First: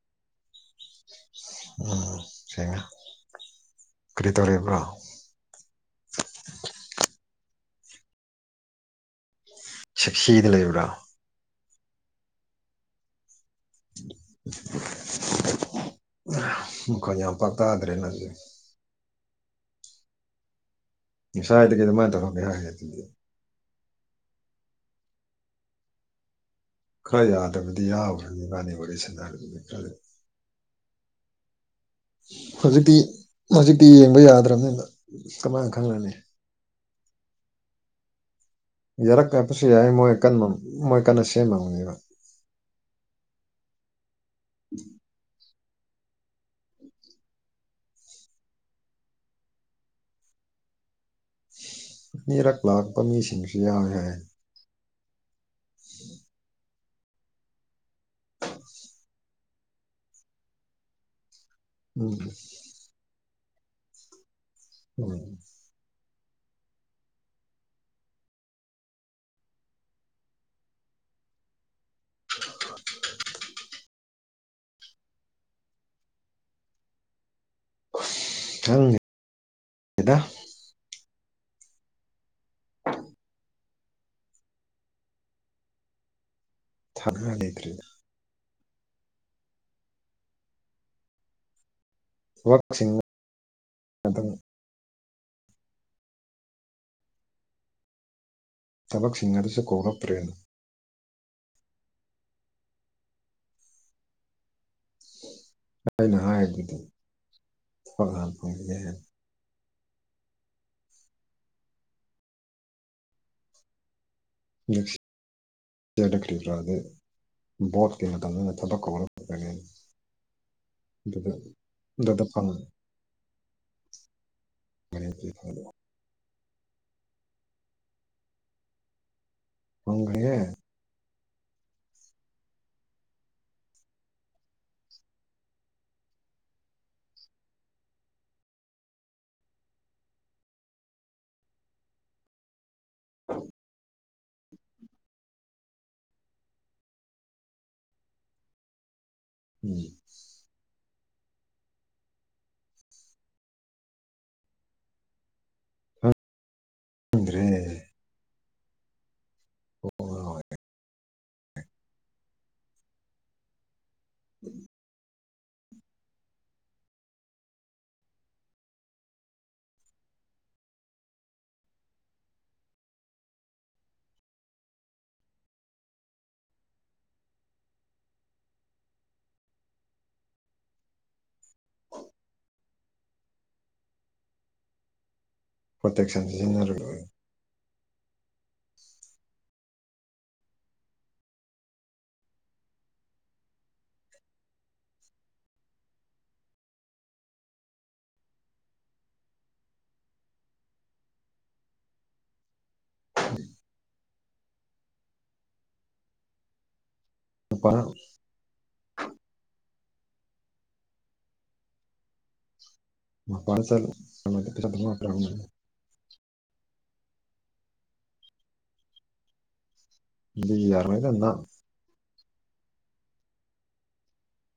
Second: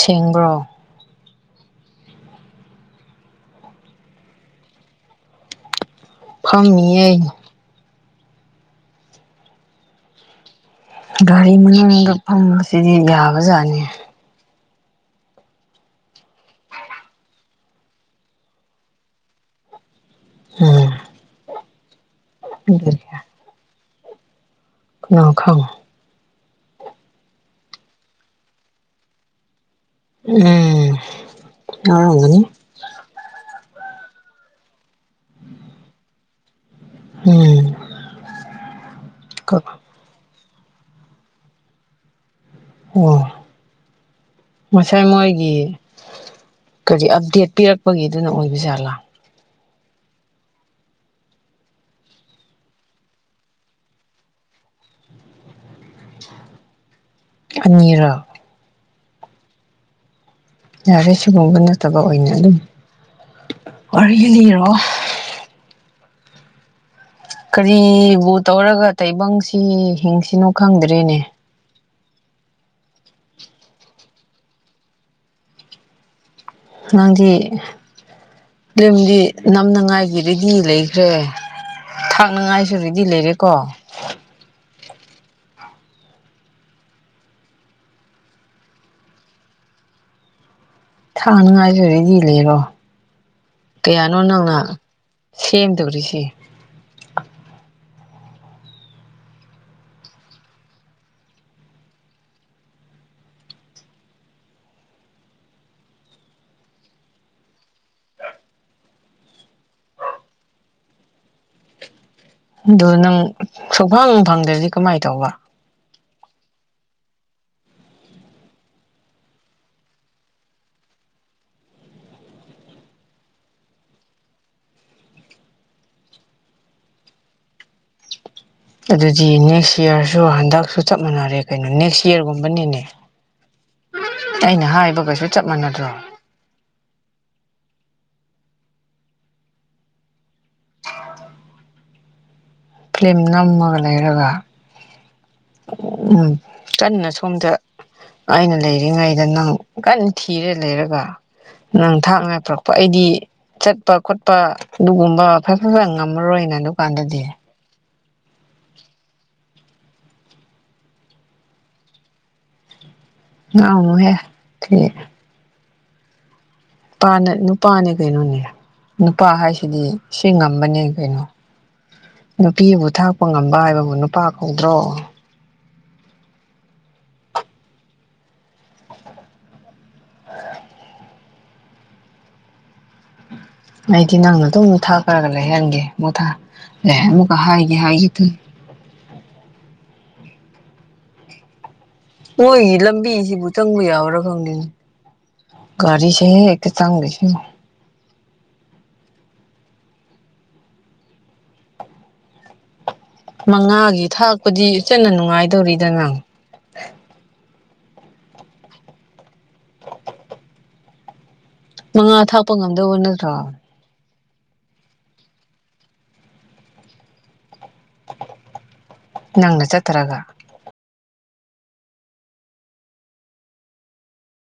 ꯁꯦꯡꯕ꯭ꯔꯣ ꯎꯝ ꯁꯦꯡꯉꯦ ꯀꯔꯤ ꯇꯧꯔꯤꯕ꯭ꯔꯣ ꯐꯝꯃꯤꯌꯦ ꯁꯦꯛꯁꯤꯗ ꯂꯩꯕ꯭ꯔꯥ ꯒꯥꯔꯤ ꯃꯅꯨꯡꯗ ꯐꯪꯕꯁꯤꯗꯤ ꯌꯥꯕꯖꯥꯠꯅꯤ [unintelligible] ꯃꯈꯣꯜ ꯌꯥꯝ ꯄꯥꯛ ꯇꯥꯗ꯭ꯔꯦ ꯅꯪꯒꯤ ꯎꯝ ꯉꯁꯥꯢꯗꯒꯤ ꯑꯗꯨꯃꯥꯢ ꯇꯧꯔꯝꯃꯤꯔꯥ ꯍꯥꯏꯁꯦ ꯉ ꯈꯪ ꯈꯔ ꯌꯥꯗꯕꯗꯤ ꯌꯥꯎꯒꯔꯅꯤ ꯏꯕꯥꯅꯤ ꯋꯥꯔꯤ ꯁꯅꯕꯗꯨꯗꯤ ꯈꯔꯗꯤ ꯎꯝ ꯌꯥꯎꯔꯝꯒꯅꯤ ꯍꯧꯖꯤꯛꯇꯤ ꯍꯧꯖꯤꯛꯇꯤ ꯌꯦꯡꯕ ꯌꯥꯗ꯭ꯔꯕꯅꯤꯅ ꯀꯃꯥꯏꯅ ꯈꯪꯉꯅꯤ ꯎꯝ ꯌꯥꯔꯛ ꯀꯄꯁꯨ ꯌꯥꯏ ꯃꯣꯏ ꯃꯣꯏ ꯀꯟꯅ ꯁꯦꯝꯃꯝꯅꯦꯕ ꯑꯣ ꯉꯁꯥꯏ ꯃꯣꯏꯒꯤ ꯀꯔꯤ ꯑꯞꯗꯦꯠ ꯄꯤꯔꯛꯄꯒꯤ ꯑꯗꯨꯅ ꯑꯣꯏꯕ ꯖꯥꯠꯂꯥ ꯑꯅꯤꯔꯛ ꯂꯥꯛꯄꯥ ꯃꯤꯁꯤꯡꯁꯨ ꯌꯥꯎꯋꯦ ꯍꯥꯏ [inaudible] ꯑꯅꯤꯔꯛ ꯌꯥꯔꯦ ꯁꯤꯒꯨꯝꯕ ꯅꯠꯇꯕ ꯎꯝ ꯑꯣꯏꯅ ꯑꯗꯨꯝ ꯋꯥꯔꯤ ꯂꯤꯔꯛꯑꯣ ꯎꯝ ꯀꯔꯤꯕꯨ ꯇꯧꯔꯒ ꯇꯥꯢꯕꯪꯁꯤ ꯍꯤꯡꯁꯤꯅꯣ ꯈꯪꯗ꯭ꯔꯦꯅꯦ [unintelligible] ꯅꯪꯗꯤ ꯈꯪꯗꯦꯗ ꯐꯤꯂꯝꯗꯤ ꯅꯝꯅꯉꯥꯏꯒꯤ ꯔꯦꯗꯤ ꯂꯩꯈ꯭ꯔꯦ ꯊꯥꯛꯅꯉꯥꯏꯁꯨ ꯔꯦꯗꯤ ꯂꯩꯔꯦꯀꯣ ꯊꯛꯅ ꯂꯩꯇ꯭ꯔꯤꯗ ꯊꯥꯉꯥꯏꯁꯨ ꯔꯦꯗꯤ ꯂꯩꯔꯣ ꯊꯕꯛꯁꯤꯡ ꯀꯌꯥꯅꯣ ꯑꯗꯨꯝ ꯅꯪꯅ ꯁꯦꯝꯗꯧꯔꯤꯁꯦ ꯊꯕꯛ ꯁꯤꯡꯒꯗꯁꯨ ꯀꯧꯔꯛꯇ꯭ꯔꯦ ꯑꯩꯅ ꯍꯥꯏꯕꯗꯤ [unintelligible] ꯑꯗꯣ ꯅꯪ ꯁꯨꯐꯪ ꯐꯪꯗ꯭ꯔꯗꯤ ꯀꯃꯥꯏ ꯇꯧꯕ ꯆꯦꯗ ꯀꯔꯤ ꯀꯔꯥꯗꯤ ꯕꯣꯠꯀꯤ ꯃꯇꯝꯅ ꯊꯕꯛ ꯀꯧꯔꯛꯀꯅꯤ ꯑꯗꯨꯒ ꯈꯨꯗꯛꯇ ꯐꯪꯉꯦ [unintelligible] ꯑꯗꯨꯗꯤ ꯅꯦꯛꯁ ꯏꯌꯔꯁꯨ ꯐꯪꯈ꯭ꯔꯦꯍꯦ ꯍꯟꯗꯛꯁꯨ ꯆꯞ ꯃꯥꯟꯅꯔꯦ ꯀꯩꯅꯣ ꯅꯦꯛꯁ ꯏꯌꯔꯒꯨꯝꯕꯅꯤꯅꯦ ꯑꯩꯅ ꯍꯥꯏꯕꯒꯁꯨ ꯆꯞ ꯃꯥꯟꯅꯗ꯭ꯔꯣ [inaudible] ꯐꯤꯂꯝ ꯅꯝꯃꯒ ꯂꯩꯔꯒ ꯎꯝ ꯀꯟꯅ ꯁꯣꯝꯗ ꯑꯩꯅ ꯂꯩꯔꯤꯉꯩꯗ ꯅꯪ ꯎꯝ ꯀꯟꯅ ꯊꯤꯔ ꯂꯩꯔꯒ ꯅꯪ ꯊꯥꯛ ꯉꯥꯏ ꯄꯨꯔꯛꯄ ꯑꯩꯗꯤ ꯆꯠꯄ ꯈꯣꯠꯄ ꯑꯗꯨꯒꯨꯝꯕ ꯐꯖꯅ ꯉꯝꯃꯔꯣꯏꯅ ꯑꯗꯨꯀꯥꯟꯗꯗꯤ ꯑꯦ ꯍꯣꯏ ꯉꯥꯎꯅꯨꯍꯦ ꯅꯨꯄꯥꯅ ꯅꯨꯄꯥꯅꯦ ꯀꯩꯅꯣꯅꯦ ꯅꯨꯄꯥ ꯍꯥꯏꯁꯤꯗꯤ ꯁꯤ ꯉꯝꯕꯅꯦ ꯀꯩꯅꯣ ꯅꯨꯄꯤꯕꯨ ꯊꯥꯛꯄ ꯉꯝꯕ ꯍꯥꯏꯕꯕꯨ ꯅꯨꯄꯥ ꯀꯧꯗ꯭ꯔꯣ [unintelligible] ꯑꯩꯗꯤ ꯅꯪꯅ ꯑꯗꯨꯝ ꯊꯥꯛꯔꯒ ꯂꯩꯍꯟꯒꯦ ꯄ꯭ꯔꯣꯇꯦꯛꯁꯟ ꯃꯨꯊꯥ ꯁꯤꯖꯤꯟꯅꯔ ꯂꯩ ꯂꯣꯏꯔꯦ ꯑꯃꯨꯛꯀ ꯍꯥꯏꯒꯦ ꯍꯥꯏ ꯑꯗꯨ ꯃꯣꯏꯒꯤ ꯂꯝꯕꯤꯁꯤꯕꯨ ꯆꯪꯕ ꯌꯥꯕꯔꯥ ꯈꯪꯗꯦꯅꯦ ꯀꯔꯤꯁꯦ ꯈꯤꯇꯪ ꯃꯉꯥꯒꯤ ꯊꯥꯛꯄꯗꯤ ꯆꯟꯅ ꯅꯨꯡꯉꯥꯏꯗꯧꯔꯤꯗ ꯅꯪ [unintelligible] ꯃꯉꯥ ꯊꯥꯛꯄ ꯉꯝꯗꯕꯧꯕꯅ [unintelligible] ꯅꯪꯅ ꯆꯠꯇꯔꯒ ꯑꯗꯨꯗꯤ ꯌꯥꯔꯣꯢ ꯅꯥ